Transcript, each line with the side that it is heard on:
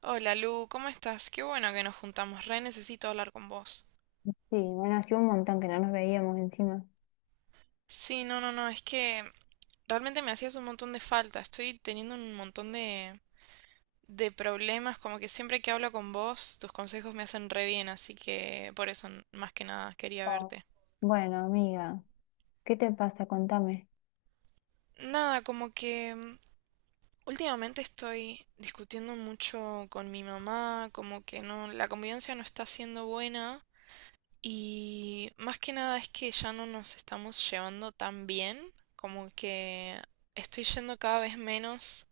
right: Hola Lu, ¿cómo estás? Qué bueno que nos juntamos, re necesito hablar con vos.
left: Sí, bueno, hacía un montón que no nos veíamos encima.
right: Sí, no, no, no, es que realmente me hacías un montón de falta, estoy teniendo un montón de problemas, como que siempre que hablo con vos, tus consejos me hacen re bien, así que por eso más que nada quería
left: Oh.
right: verte.
left: Bueno, amiga, ¿qué te pasa? Contame.
right: Nada, como que últimamente estoy discutiendo mucho con mi mamá, como que no, la convivencia no está siendo buena. Y más que nada es que ya no nos estamos llevando tan bien, como que estoy yendo cada vez menos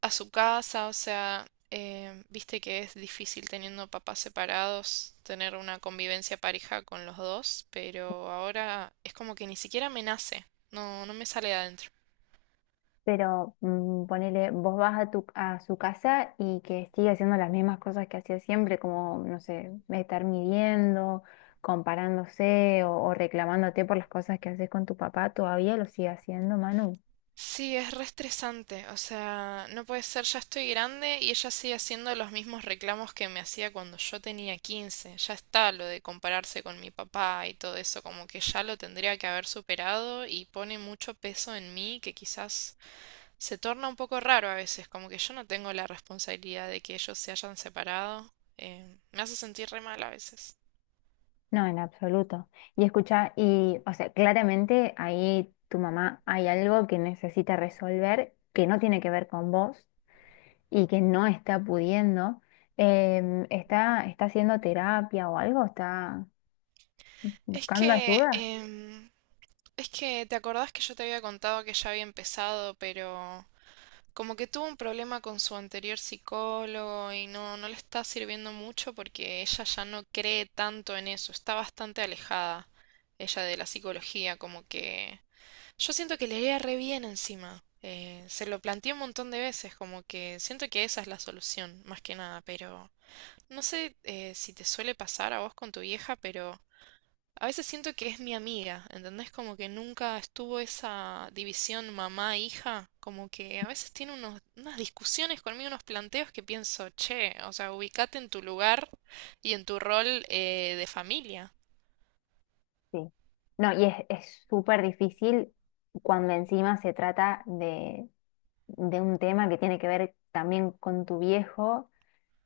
right: a su casa, o sea, viste que es difícil teniendo papás separados tener una convivencia pareja con los dos, pero ahora es como que ni siquiera me nace, no, no me sale de adentro.
left: Pero ponele, vos vas a tu a su casa y que sigue haciendo las mismas cosas que hacía siempre, como, no sé, estar midiendo, comparándose o reclamándote por las cosas que haces con tu papá, ¿todavía lo sigue haciendo, Manu?
right: Sí, es re estresante, o sea, no puede ser, ya estoy grande y ella sigue haciendo los mismos reclamos que me hacía cuando yo tenía 15. Ya está lo de compararse con mi papá y todo eso, como que ya lo tendría que haber superado y pone mucho peso en mí que quizás se torna un poco raro a veces, como que yo no tengo la responsabilidad de que ellos se hayan separado. Me hace sentir re mal a veces.
left: No, en absoluto. Y escucha, o sea, claramente ahí tu mamá hay algo que necesita resolver que no tiene que ver con vos y que no está pudiendo, ¿está haciendo terapia o algo? ¿Está
right: Es
left: buscando
right: que,
left: ayuda?
right: es que, ¿te acordás que yo te había contado que ya había empezado, pero... Como que tuvo un problema con su anterior psicólogo y no le está sirviendo mucho porque ella ya no cree tanto en eso, está bastante alejada ella de la psicología, como que yo siento que le iría re bien encima. Se lo planteé un montón de veces, como que siento que esa es la solución, más que nada, pero no sé, si te suele pasar a vos con tu vieja, pero a veces siento que es mi amiga, ¿entendés? Como que nunca estuvo esa división mamá-hija, como que a veces tiene unas discusiones conmigo, unos planteos que pienso, che, o sea, ubicate en tu lugar y en tu rol, de familia.
left: Sí. No, y es súper difícil cuando encima se trata de un tema que tiene que ver también con tu viejo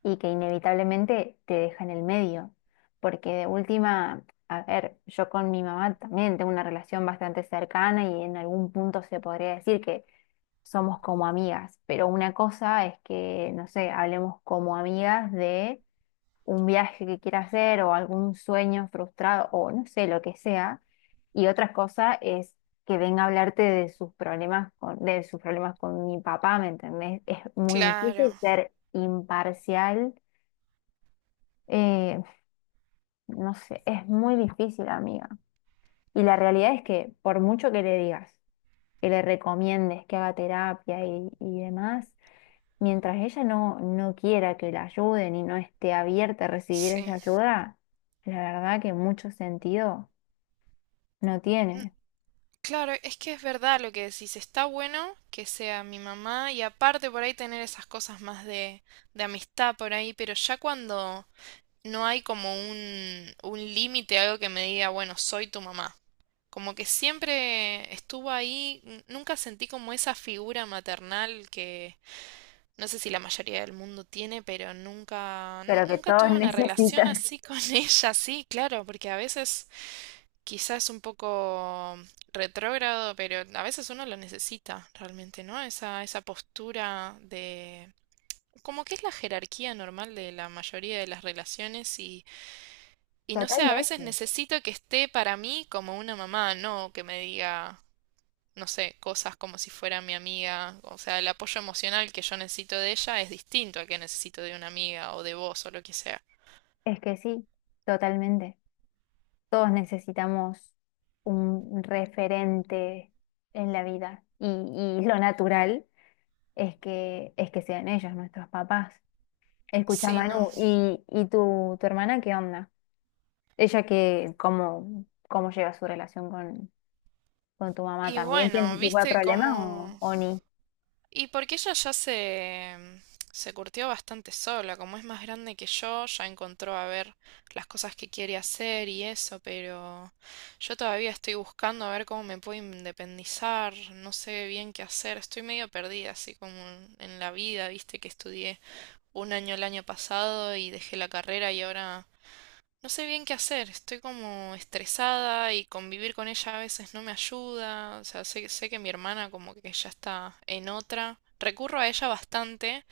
left: y que inevitablemente te deja en el medio, porque de última, a ver, yo con mi mamá también tengo una relación bastante cercana y en algún punto se podría decir que somos como amigas, pero una cosa es que, no sé, hablemos como amigas de un viaje que quiera hacer o algún sueño frustrado o no sé, lo que sea, y otra cosa es que venga a hablarte de sus problemas de sus problemas con mi papá, ¿me entendés? Es muy
right: Claro,
left: difícil ser imparcial eh, no sé, es muy difícil, amiga. Y la realidad es que por mucho que le digas, que le recomiendes que haga terapia y demás, mientras ella no, no quiera que la ayuden y no esté abierta a recibir esa
right: sí.
left: ayuda, la verdad que mucho sentido no tiene.
right: Claro, es que es verdad lo que decís, está bueno que sea mi mamá y aparte por ahí tener esas cosas más de amistad por ahí, pero ya cuando no hay como un límite, algo que me diga, bueno, soy tu mamá. Como que siempre estuvo ahí, nunca sentí como esa figura maternal que no sé si la mayoría del mundo tiene, pero
left: Pero que
right: nunca
left: todos
right: tuve una relación
left: necesitan.
right: así con ella, sí, claro, porque a veces quizás es un poco retrógrado, pero a veces uno lo necesita realmente, ¿no? Esa postura de... como que es la jerarquía normal de la mayoría de las relaciones y... Y no sé, a veces
left: Totalmente.
right: necesito que esté para mí como una mamá, no que me diga, no sé, cosas como si fuera mi amiga. O sea, el apoyo emocional que yo necesito de ella es distinto al que necesito de una amiga o de vos o lo que sea.
left: Es que sí, totalmente. Todos necesitamos un referente en la vida y lo natural. Es que, es que sean ellos nuestros papás. Escucha,
right: Sí, no.
left: Manu, ¿y tu, tu hermana qué onda? ¿Ella que cómo, cómo lleva su relación con tu mamá?
right: Y
left: ¿También tiene
right: bueno,
left: ese tipo de
right: viste
left: problema o,
right: cómo...
left: o ni?
right: Y porque ella ya se... se curtió bastante sola, como es más grande que yo, ya encontró a ver las cosas que quiere hacer y eso, pero yo todavía estoy buscando a ver cómo me puedo independizar, no sé bien qué hacer, estoy medio perdida así como en la vida, viste, que estudié un año el año pasado y dejé la carrera y ahora no sé bien qué hacer. Estoy como estresada y convivir con ella a veces no me ayuda. O sea, sé que mi hermana como que ya está en otra. Recurro a ella bastante,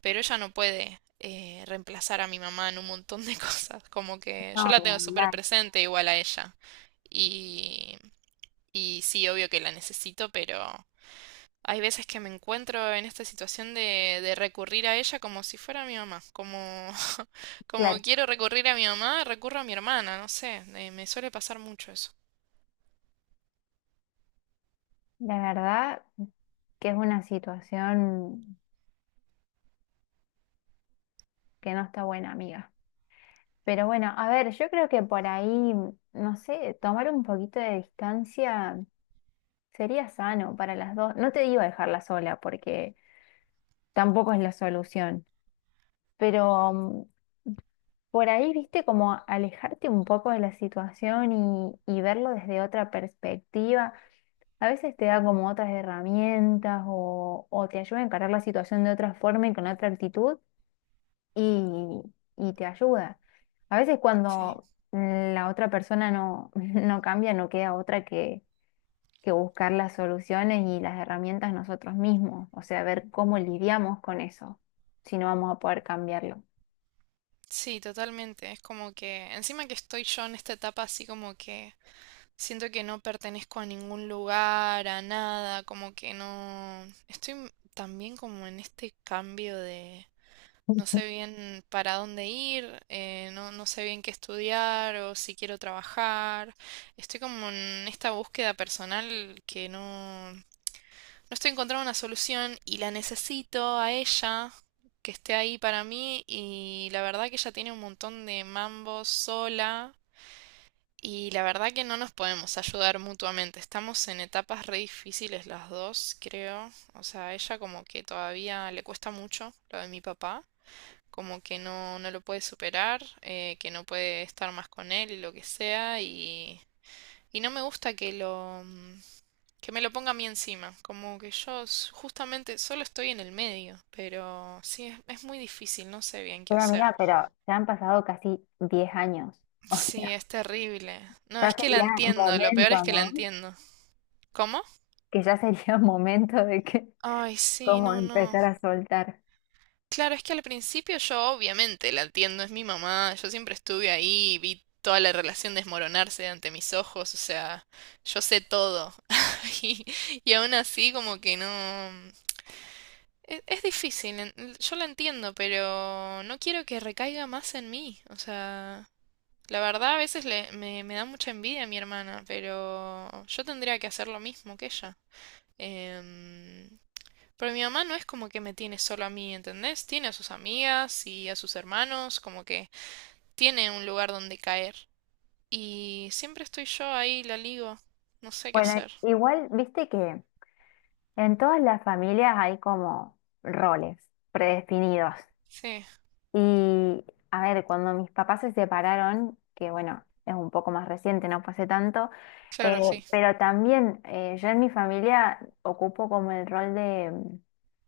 right: pero ella no puede, reemplazar a mi mamá en un montón de cosas. Como que yo
left: No,
right: la tengo
left: no,
right: súper
left: la,
right: presente igual a ella. Y, y sí, obvio que la necesito, pero hay veces que me encuentro en esta situación de recurrir a ella como si fuera mi mamá, como, como
left: claro.
right: quiero recurrir a mi mamá, recurro a mi hermana, no sé, me suele pasar mucho eso.
left: La verdad que es una situación que no está buena, amiga. Pero bueno, a ver, yo creo que por ahí, no sé, tomar un poquito de distancia sería sano para las dos. No te digo dejarla sola porque tampoco es la solución. Pero por ahí, viste, como alejarte un poco de la situación y verlo desde otra perspectiva, a veces te da como otras herramientas o te ayuda a encarar la situación de otra forma y con otra actitud y, y te ayuda. A veces
right: Sí.
left: cuando la otra persona no, no cambia, no queda otra que buscar las soluciones y las herramientas nosotros mismos, o sea, ver cómo lidiamos con eso, si no vamos a poder cambiarlo.
right: Sí, totalmente, es como que encima que estoy yo en esta etapa así como que siento que no pertenezco a ningún lugar, a nada, como que no, estoy también como en este cambio de... No sé bien para dónde ir, no, no sé bien qué estudiar o si quiero trabajar. Estoy como en esta búsqueda personal que no estoy encontrando una solución y la necesito a ella, que esté ahí para mí y la verdad que ella tiene un montón de mambos sola y la verdad que no nos podemos ayudar mutuamente. Estamos en etapas re difíciles las dos, creo. O sea, a ella como que todavía le cuesta mucho lo de mi papá, como que no, no lo puede superar, que no puede estar más con él y lo que sea, y no me gusta que que me lo ponga a mí encima, como que yo justamente solo estoy en el medio, pero sí, es muy difícil, no sé bien qué
left: Pero
right: hacer.
left: amiga, pero ya han pasado casi 10 años. O
right: Sí,
left: sea,
right: es terrible. No,
left: ya
right: es que la
left: sería
right: entiendo, lo peor
left: momento,
right: es que la
left: ¿no?
right: entiendo. ¿Cómo?
left: Que ya sería momento de que,
right: Ay, sí,
left: como
right: no, no.
left: empezar a soltar.
right: Claro, es que al principio yo obviamente la entiendo, es mi mamá, yo siempre estuve ahí, vi toda la relación desmoronarse ante mis ojos, o sea, yo sé todo. Y, y aún así como que no... es difícil, yo la entiendo, pero no quiero que recaiga más en mí, o sea, la verdad a veces me da mucha envidia a mi hermana, pero yo tendría que hacer lo mismo que ella. Em, pero mi mamá no es como que me tiene solo a mí, ¿entendés? Tiene a sus amigas y a sus hermanos, como que tiene un lugar donde caer. Y siempre estoy yo ahí, la ligo. No sé qué
left: Bueno,
right: hacer.
left: igual, viste que en todas las familias hay como roles predefinidos.
right: Sí,
left: Y a ver, cuando mis papás se separaron, que bueno, es un poco más reciente, no pasé tanto, eh,
right: claro, sí,
left: pero también yo en mi familia ocupo como el rol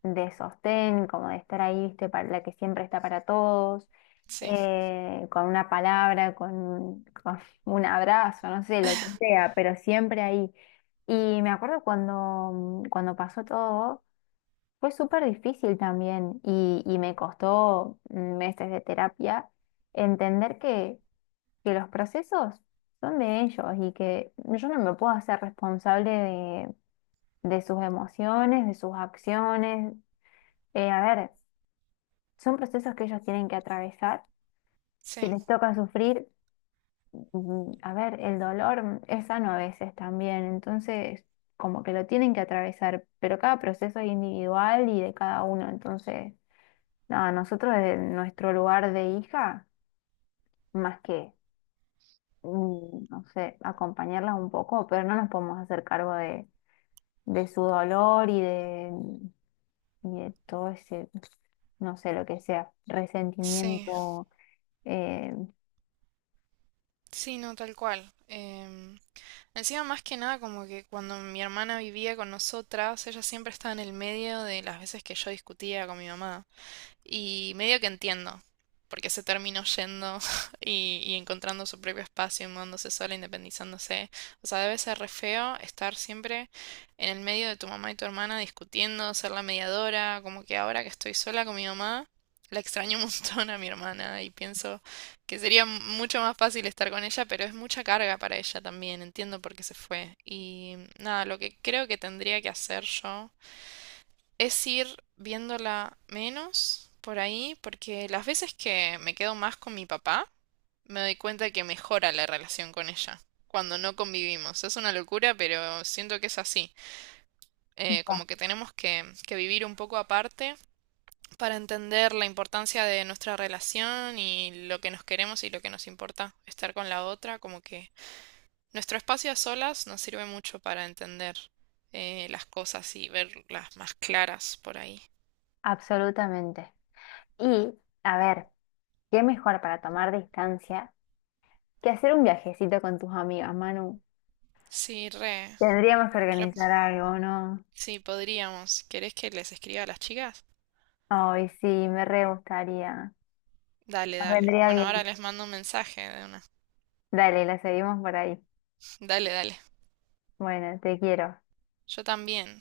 left: de sostén, como de estar ahí, viste, para la que siempre está para todos,
right: sí,
left: con una palabra, con un abrazo, no sé, lo que sea, pero siempre ahí. Y me acuerdo cuando, cuando pasó todo. Fue súper difícil también y me costó meses de terapia entender que los procesos son de ellos y que yo no me puedo hacer responsable de sus emociones, de sus acciones. A ver, son procesos que ellos tienen que atravesar. Si
right: sí,
left: les toca sufrir, a ver, el dolor es sano a veces también, entonces como que lo tienen que atravesar, pero cada proceso es individual y de cada uno, entonces... No, nosotros desde nuestro lugar de hija, más que, no sé, acompañarlas un poco, pero no nos podemos hacer cargo de su dolor y de todo ese, no sé, lo que sea,
right: sí,
left: resentimiento, eh,
right: sí, no, tal cual. Encima, más que nada, como que cuando mi hermana vivía con nosotras, ella siempre estaba en el medio de las veces que yo discutía con mi mamá. Y medio que entiendo, porque se terminó yendo y encontrando su propio espacio, mudándose sola, independizándose. O sea, debe ser re feo estar siempre en el medio de tu mamá y tu hermana discutiendo, ser la mediadora, como que ahora que estoy sola con mi mamá, la extraño un montón a mi hermana y pienso que sería mucho más fácil estar con ella, pero es mucha carga para ella también, entiendo por qué se fue. Y nada, lo que creo que tendría que hacer yo es ir viéndola menos por ahí, porque las veces que me quedo más con mi papá, me doy cuenta que mejora la relación con ella cuando no convivimos. Es una locura, pero siento que es así.
left: culpa.
right: Como que tenemos que vivir un poco aparte para entender la importancia de nuestra relación y lo que nos queremos y lo que nos importa estar con la otra. Como que nuestro espacio a solas nos sirve mucho para entender, las cosas y verlas más claras por ahí.
left: Absolutamente. Y, a ver, ¿qué mejor para tomar distancia que hacer un viajecito con tus amigas, Manu?
right: Sí, re.
left: Tendríamos que
right: Ep,
left: organizar algo, ¿no?
right: sí, podríamos. ¿Querés que les escriba a las chicas?
left: Ay, sí, me re gustaría.
right: Dale,
left: Nos
right: dale.
left: vendría
right: Bueno, ahora
left: bien.
right: les mando un mensaje de una.
left: Dale, la seguimos por ahí.
right: Dale, dale.
left: Bueno, te quiero.
right: Yo también.